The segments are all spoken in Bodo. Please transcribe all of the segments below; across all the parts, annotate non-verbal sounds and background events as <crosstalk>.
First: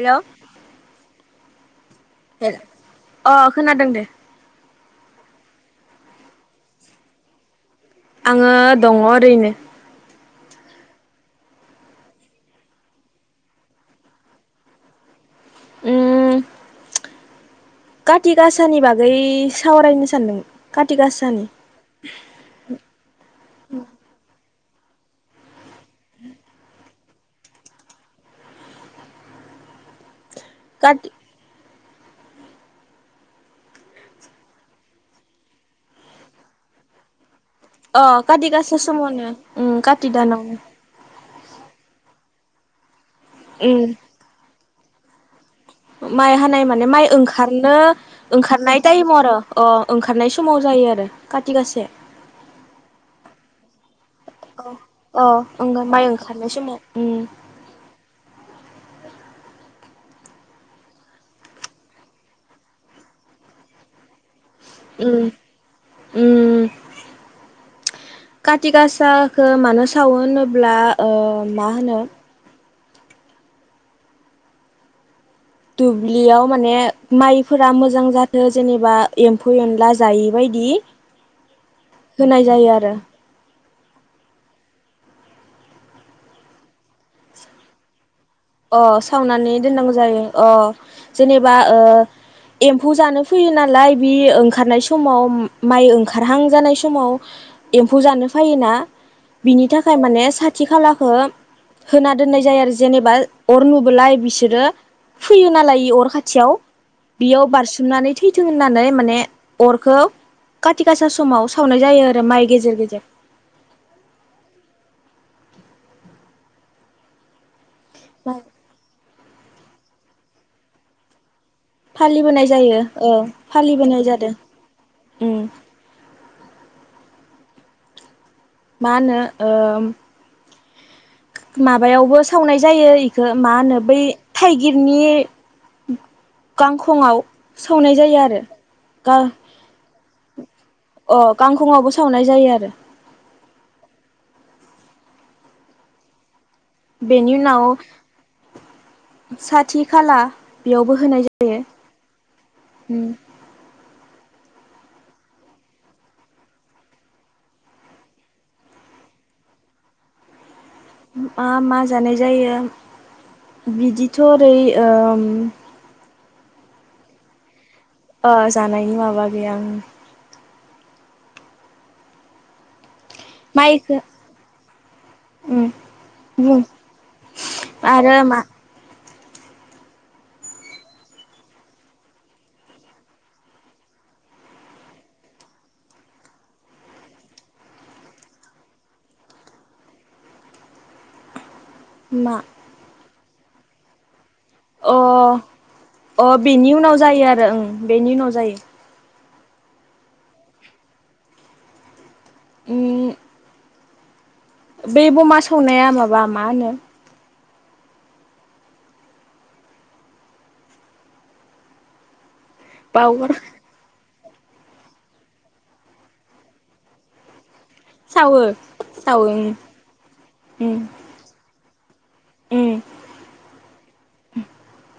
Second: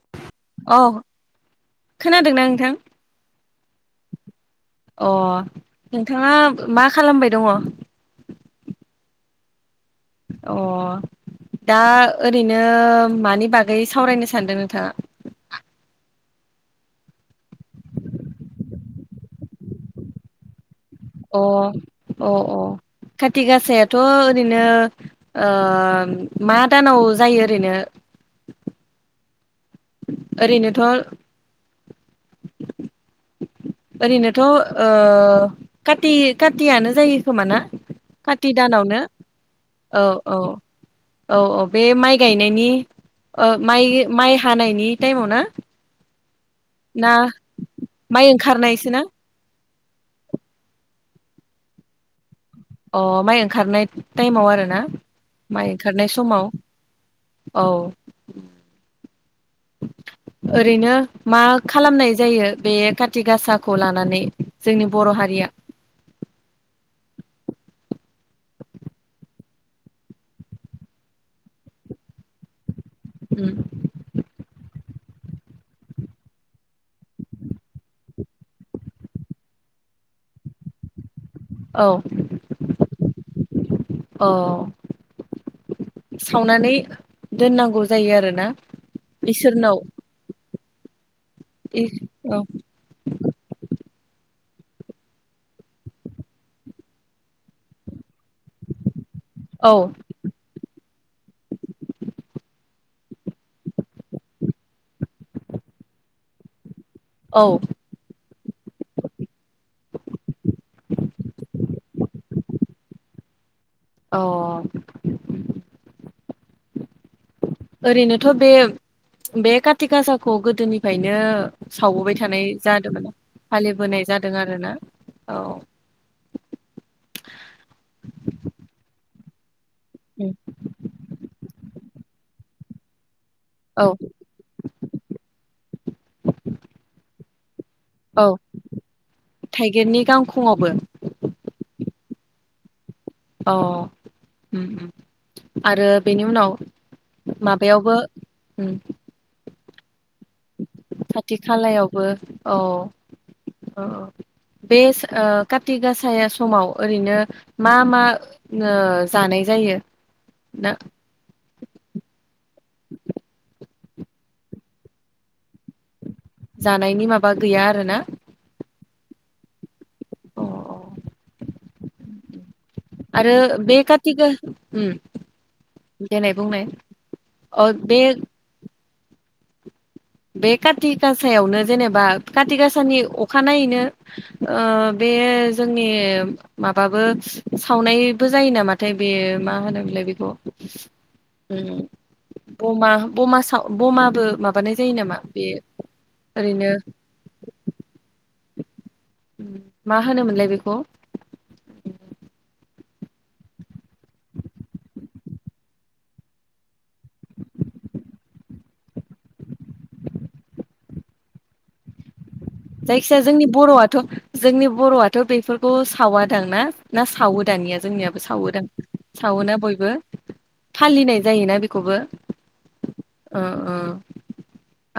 हेलौ औ। खोनादोंना नोंथां अ खोनादों दे अ नोंथाङा मा खालामबाय दङ? आङो दङ ओरैनो अ दा ओरैनो मानि बागै सावरायनो सानदों नोंथाङा? <inaudible> उम काति गासानि बागै सावरायनो सानदों। अ अ अ खाति गासायाथ' ओरैनो ओ ओम मा दानाव जायो ओरैनो? ओरैनोथ' काति ओरैनोथ' ओ काति कातियानो जायो। खोमा ना अ काति खाथि गासा दानावनो समावनो उम औ काति औ। दानावनो औ औ बे माइ गायनायनि ओ उम माइ हानायनि टाइमाव ना? माइ हानाय माने माइ ना ओंखारनो माइ ओंखारनाय ओंखारनायसो ना टाइमाव आरो। अ ओंखारनाय समाव जायो आरो खाथिगासाया। अ माइ ओंखारनाय टाइमाव आरोना माइ ओंखारनाय समाव। औ। ओरैनो मा खालामनाय जायो बे काति गासाखौ लानानै जोंनि बर' उम हारिया <inaudible> कति गासाखो मानो सावो होनोब्ला ओ मा होनो उम। दुब्लियाव माने माइफोरा मोजां जाथों जेनेबा एम्फौ एनला जायैबायदि। दि होनाय जायो आरो। अ सावनानै दोननांगौ जायो आरोना अ सावनानै इसोरनाव दोननांगौ जायो अ। जेनेबा इ ओ औ एम्फौ जानो फैयो नालाय बि ओंखारनाय समाव माइ ओंखारहां जानाय समाव एम्फौ जानो फायोना बिनि औ थाखाय माने साथि खालाखौ होना दोननाय जायो आरो। जेनेबा अर नुबोलाय बिसोरो फुयो नालाय अर खाथियाव बेयाव औ बारसोमनानै थैथों होननानै माने अरखौ खाथि गासा समाव सावनाय जायो आरो माइ गेजेर गेजेर अ ओरैनोथ' बे बे कारति गासाखौ गोदोनिफ्रायनो सावबोबाय फालिबोनाय थानाय जायो औ जादोंमोन फालिबोनाय जादों आरोना औ <unintelligible> मा होनो ओ उम माबायावबो सावनाय जायो इ खो मा होनो औ बै थाइगिरनि गांखंआव सावनाय जायो औ आरो गा थाइगिरनि गांखंआवबो अ गांखंआवबो सावनाय जायो आरो अ उम उम आरो बेनि उनाव बेनि उनाव माबायावबो उम साथि खाला बेयावबो होनाय खाथि जायो खालायावबो औ ओओ बे सो ओ काति गासा समाव ओरैनो मा मा जानो नाय जायो ना मा मा जानाय जायो? बिदिथ' ओरै ओ जानायनि माबा गैया? आरोना अ जानायनि माबा गैया ओं। अ आरो माइखो बेखाथिगा उम देनाय बुं बुंनाय अ बे आरो मा बे काति गासायावनो जेनेबा काति गासानि अखानायैनो ओ बे बे जोंनि माबाबो सावनायबो जायो नामाथाय बे मा होनोमलाय ‌? बेखौ उम मा बमा बमाबो साव बमाबो माब अ अ ओरैनो बेनि उनाव जायो आरो ओं बेनि उनाव जायो मा होनोमोनलाय बेखौ? उम। बे बमा सौनाया माबा मा होनो? जायखि जाया बावगार जोंनि बर'आथ' जोंनि बर'आथ' बेफोरखौ सावदांना ना सावो दानिया। जोंनियाबो सावो सावोदां सावो उम सावोना बयबो उम फालिनाय जायोना बेखौबो? उम ओ ओ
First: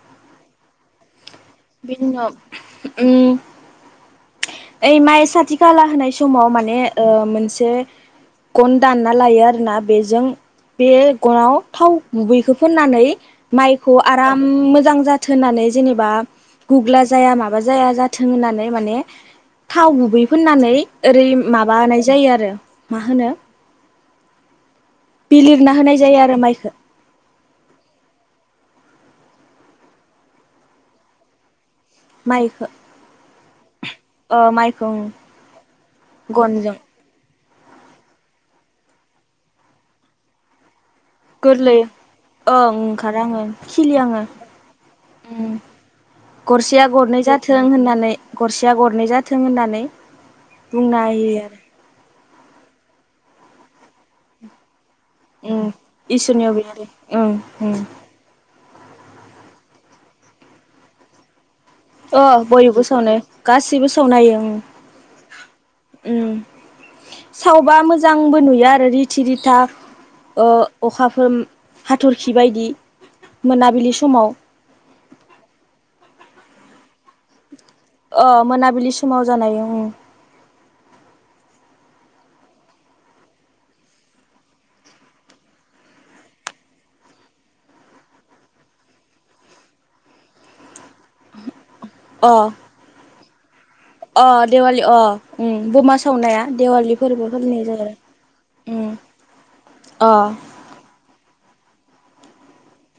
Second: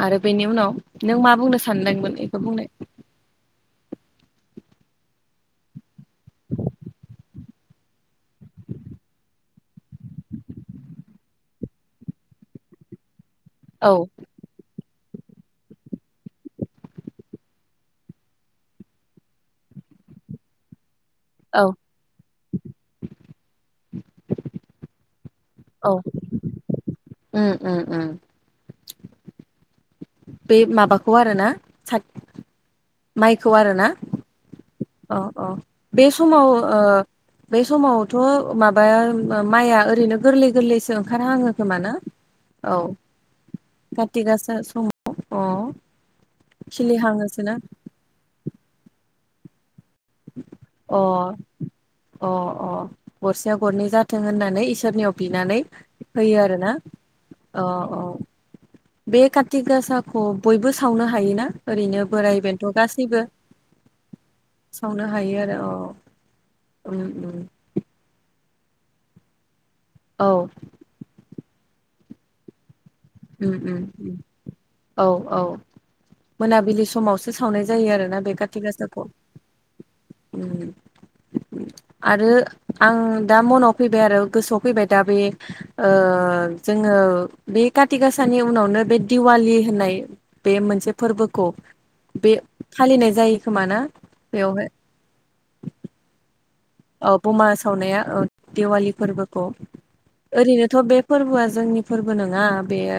आरो बेनि उनाव नों मा बुंनो बिनि सानदोंमोन? उनाव बुंनाय उम ओइ माइ साथि खाला होनाय समाव माने ओ मोनसे गन दानना लायो आरोना बेजों बे गनाव थाव गुबैखौ फोननानै औ माइखौ आराम मोजां जाथों होननानै जेनेबा गुग्ला जाया माबा जाया जाथों होननानै माने थाव गुबै फोननानै ओरै औ माबानाय जायो आरो मा होनो <inaudible> बिलिरना औ होनाय जायो आरो माइखो उम उम उम। बे माबाखौ आरोना? माइखो माइखौ आरोना ओ माइखौ अ अ बे समाव गनजों ओ बे समावथ' माबाया माइआ ओरैनो गोरलै गोरलै गोरलै ओं ओंखार आङो काति खिलिहांङो। गासा समाव अ उम गरसेया गरनै खिलिहाङोसोना जाथों होननानै गरसेया गरनै जा थों होननानै अ बुंना होयो आरो अ अ गरसेया गरनै जाथों होननानै इसे इसोरनियाव बिनानै उम होयो इसोरनियाव बे आरोना आरो ओं अ उम अ बे काति गासाखौ बयबो सावनो हायोना? ओरैनो अ बोराइ बेन्थ' बयबो सावनो गासैबो गासैबो सावनो हायो उम सावनो हायो आरो औ उम। उम उम सावबा मोजांबो नुयो। यो आरो रिति रिथा औ अखाफोर ओ हाथरखि बायदि। उम मोनाबिलि उम समाव औ औ मोनाबिलि समावसो। सावनाय जायो आरोना अ बे काति मोनाबिलि गासाखौ। समाव जानाय उम आरो आं दा मनाव फैबाय आरो गोसोआव फैबाय दा बे ओ जोङो ओ बे काथि गाासानि उनावनो बे दिवालि होननाय बे मोनसे फोरबोखौ अ बे फालिनाय जायो खोमाना अ बेवहाय देवालि अ उम बमा सावनाया देवालि औ फोरबो बमा फालिनाय जायो आरो सावनाया औ उम देवालि फोरबोखौ अ ओरैनोथ' बे फोरबोआ जोंनि फोरबो नङा बेयो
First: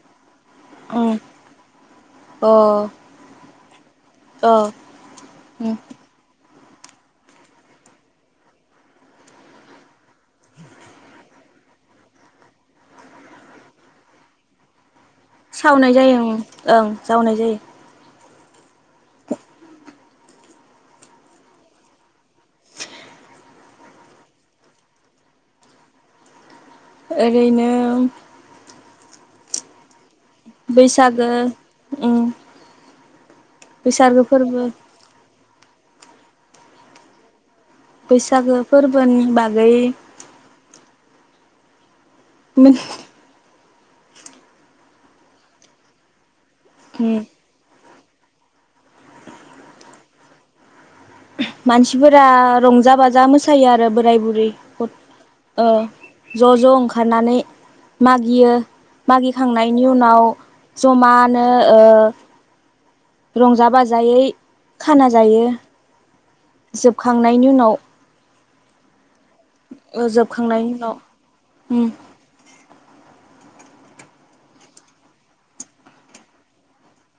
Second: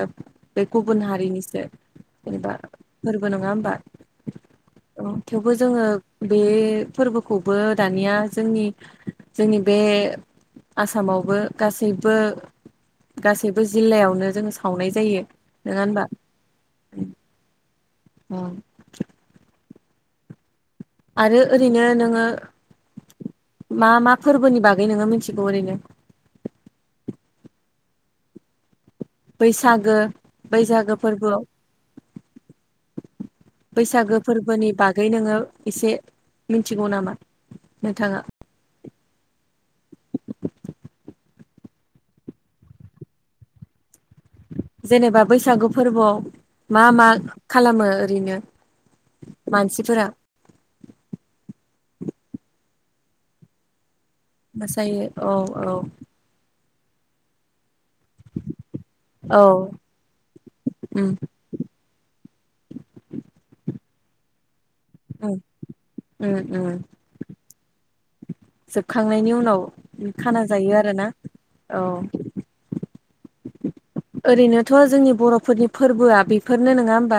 बे गुबुन ओं हारिनिसो जेनेबा अ फोरबो नङा होमबा। अ थेवबो उम जोङो बे फोरबोखौबो दानिया जोंनि जोंनि बे आसामावबो गासैबो गासैबो जिल्लायावनो जोङो सावनाय जायो। नङा सावनाय होनबा जायो ओं ओं सावनाय जायो। अ आरो ओरैनो नोङो। मा मा फोरबोनि बागै नोङो मिथिगौ ओरैनो? ओरैनो बैसागो बैसागो फोरबोआव उम बैसागो फोरबोनि बागै नोङो एसे मिथिगौ नामा? नोंथाङा बैसागो फोरबोनि बागै <unintelligible> जेनेबा बैसागु फोरबोआव मा मा उम खालामो? ओरैनो मानसिफोरा। मानसिफोरा रंजा बाजा मोसायो आरो। बोराय बुरि ओ मोसायो औ औ ज' ज' ओंखारनानै। मागियो औ मागिखांनायनि उनाव उम जमानो ओ। रंजा बाजायै खाना उम जायो। उम उम जोबखांनायनि उनाव। जोबखांनायनि उनाव ओ खाना जोबखांनायनि जायो उनाव आरोना उम औ। ओरैनोथ जोंनि बरफोरनि फोरबोआ बेफोरनो नङा होमबा।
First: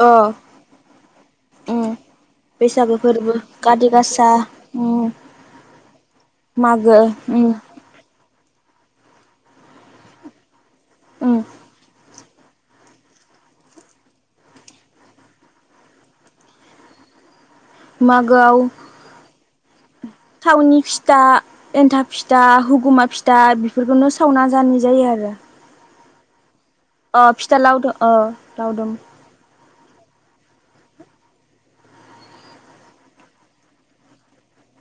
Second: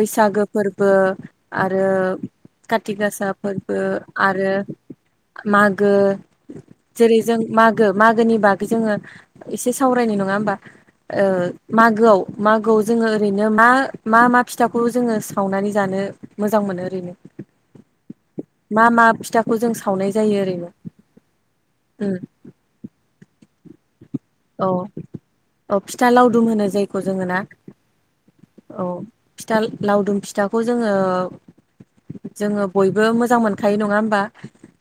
अ बैसागु फोरबो आरो उम काति बैसागो गासा फोरबो काति गासा आरो उम मागो मागो जेरै जों उम मागो मागोनि बागै जोंङो एसे सावरायनाय नङा होमबा। उम मागोआव मागोआव जोंङो ओरैनो मा-मा मा फिथाखौ जोंङो सावनानै जानो मोजां मोनो ओरैनो मागोआव मा मा फिथाखौ। जों सावनाय जायो ओरैनो थावनि फिथा एन्थाब उम फिथा हुगुमा फिथा। बेफोरखौनो सावना औ जानाय जायो आरो। औ फिथा लावदुम होनो जायखौ जोंङो अ ना फिथा लावदुम औ फिथा। लावदुम फिथाखौ जोंङो जोंङो बयबो मोजां मोनखायो नङा होमबा।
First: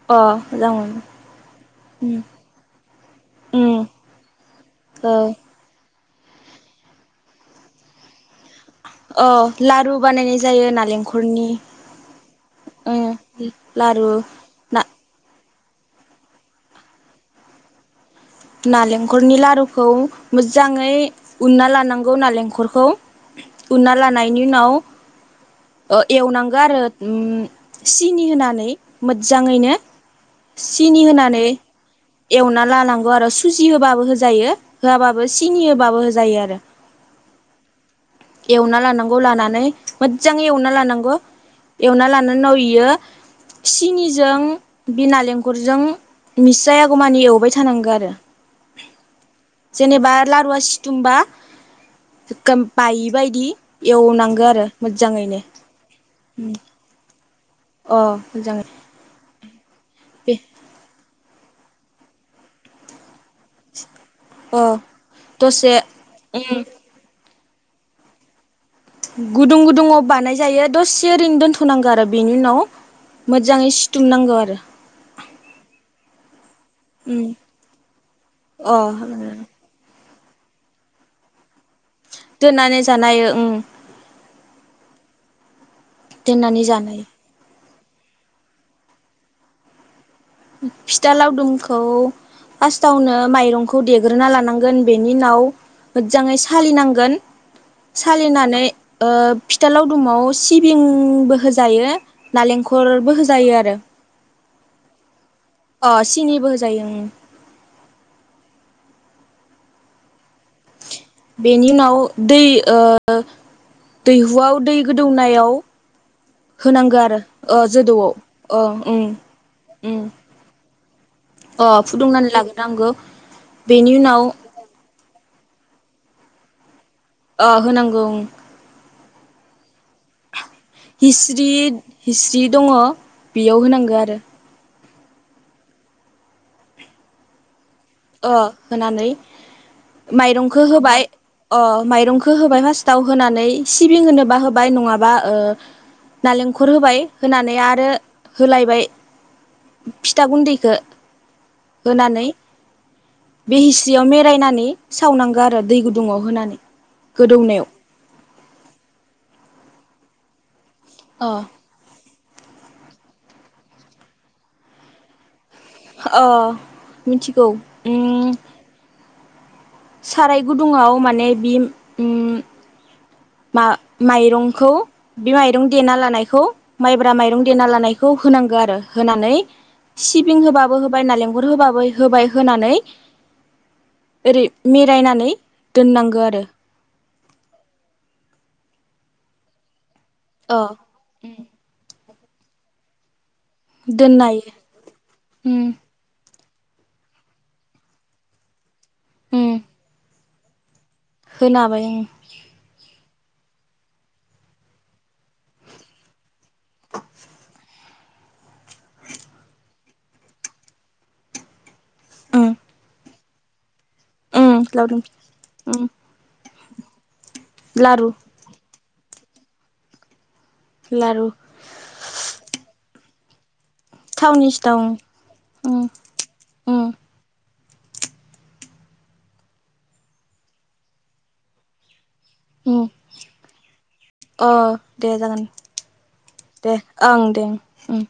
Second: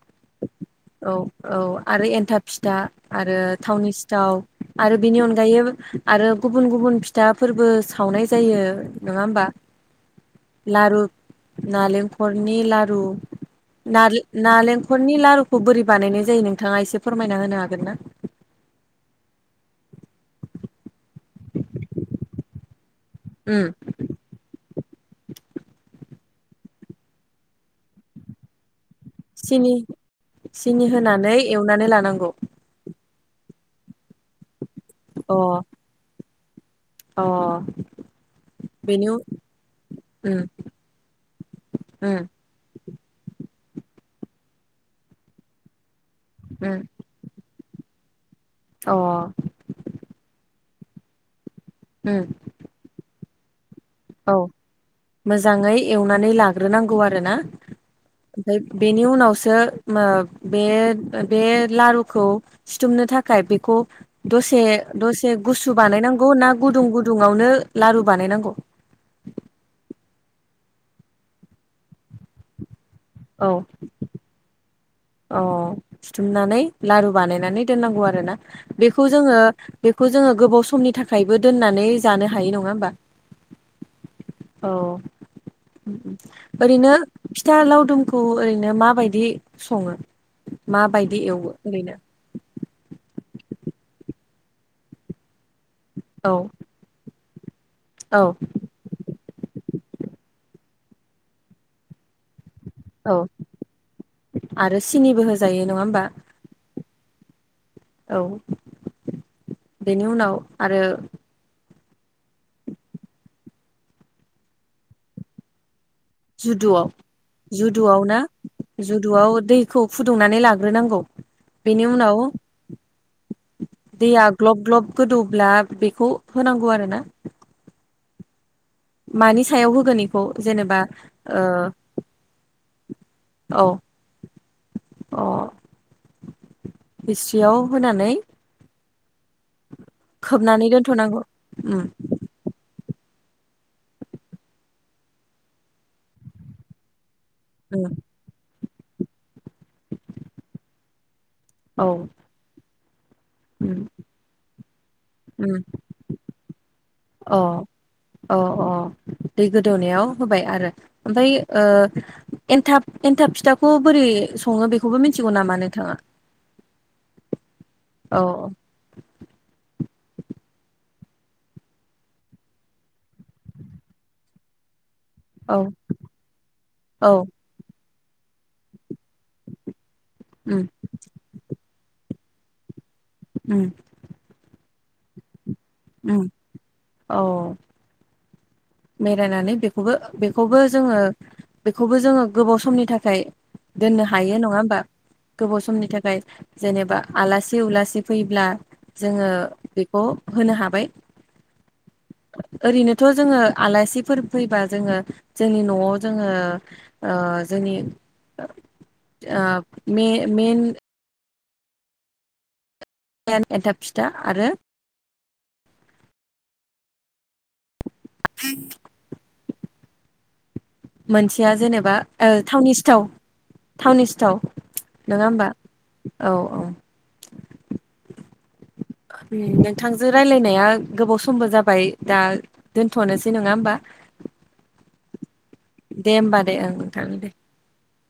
अ लावदुम औ औ आरो अ मोजां मोनो एन्थाब फिथा आरो उम उम थावनि सिथाव। आरो बेनि ओ अनगायै आरो गुबुन गुबुन फिथा फोरबो सावनाय जायो नङा होमबा अ लारु बानायनाय जायो लारु नालेंखरनि नालेंखलनि लारु उम लारु ना नालेंखलनि लारुखौ बोरै बानायनाय जायो नोंथांङा एसे फोरमायना होनो हागोन ना। नालेंखलनि लारुखौ मोजांङै। उनना लानांगौ नालेंखरखौ उम उनना लानायनि उनाव। एवनांगौ आरो सिनि होनानै मोजांङैनो सिनि सिनि होनानै एवना लानांगौ। आरो सुजि होबाबो होजायो होआबाबो अ सिनि होबाबो होजायो आरो। अ। एवना बेनि लानांगौ उन लानानै मोजां उम एवना लानांगौ। एवना उम लानानि उनाव इयो सिनिजों बे नालेंखरजों मिक्स उम जायागौमानि एवबाय थानांगौ आरो। अ जेनेबा लारुवा सिथुमबा उम बायो बेबायदि औ एवनांगौ आरो मोजांङैनो। मोजाङै एवनानै लाग्रोनांगौ आरो ना ओमफ्राय बेनि उनावसो बे बे लारुखौ सिथुमनो थाखाय। बेखौ दसे अ दसे गुसु बानायनांगौ ना उम गुदुं गुदुंआवनो। लारु बानायनांगौ। गुदुं गुदुङाव बानायजायो दसे ओरैनो दोनथनांगौ आरो बेनि उनाव मोजांङै सिथुमनांगौ आरो। अ सिथुमनानै लारु उम बानायनानै दोननांगौ आरो ना अ बेखौ जोंङो बे बेखौ जोंङो गोबाव समनि थाखायबो दोननानै जानो हायो नङा दोननानै होमबा जानाय उम औ। दोननानै ओरैनो जानाय फिथा लावदुमखौ ओरैनो माबायदि संङो फिथा लावदुमखौ फार्स्टावनो माइरंखौ देग्रोना लानांगोन बेनि उनाव औ मोजांङै सालिनांगोन। औ सालिनानै फिथालावदुमाव सिबिंबो होजायो नारेंखल औ नारेंखलबो होजायो आरो। आरो सिनिबो हो अ सिनिबो होजायो। औ बेनि उनाव आरो बेनि उनाव दै दैहुआव दै गोदौनायाव जुदुआव होनांगो आरो ओ जुदुआव जोदौआव ना ओ उम जुदुआव दैखौ उम फुदुंनानै लाग्रोनांगौ। औ। अ फुदुंनानै लाग्रोनांगौ। बेनि उनाव दैया ग्लब ग्लब गोदौब्ला बेखौ होनांगौ आरो ना। अ होनांगौ ओं मानि सायाव होगोन इखौ हिस्रिट हिस्रि दङ' बेयाव ओ औ होनांगो आरो अ हिस्रियाव होनानै ओ होनानै माइरंखो खोबनानै होबाय दोनथ'नांगौ अ उम माइरंखो होबाय फास टाव होनानै सिबिं होनोबा होबाय नङाबा ओ नालेंखर होबाय। होनानै आरो उम होलायबाय। फिथा गुन्दैखो औ होनानै बे उम हिस्रियाव मेरायनानै सावनांगो उम आरो दै गुदुङाव होनानै। अ गोदौनायाव अ अ दै गोदौनायाव होबाय आरो ओमफाय अ ओ एन्थाब एन्थाब फिथाखौ बोरै सङो बेखौबो मिथिगौ नामा नों अ मिथिगौ औ ओम साराय गुदुङाव माने बि ओम मा माइरंखौ बे औ माइरं देना लानायखौ माइब्रा औ माइरं देना लानाय खौ होनांगो आरो होनानै सिबिं उम होबाबो होबाय नालेंखर होबाबो होबाय होनानै ओम। मेरायनानै ओम औ। मेरायनानै बेखौबो बेखौबो अ जोङो बेखौबो जोङो गोबाव समनि थाखाय दोननो हायो नङा होमबा उम गोबाव समनि थाखाय। जेनेबा आलासि उलासि फैब्ला जोङो उम बेखौ होनो हाबाय। होनो हाबाय ओं। थ' जोङो आलासिफोर फैबा जोङो जोंनि न'आव जोङो ओ जोंनि ओ मे-मेन <unintelligible> ओम लावदुम फिथ ओम। लारु लारु मोनसेया जेनेबा ओ थावनि सिथाव थावनि सिथाव नोङा होमबा उम औ औ। उम नोंथांजो रायलायनाया गोबाव समबो जाबाय। दा उम दोनथ'नोसै नोङा होमबा अ दे जागोन दे ओं दे ओं ओम।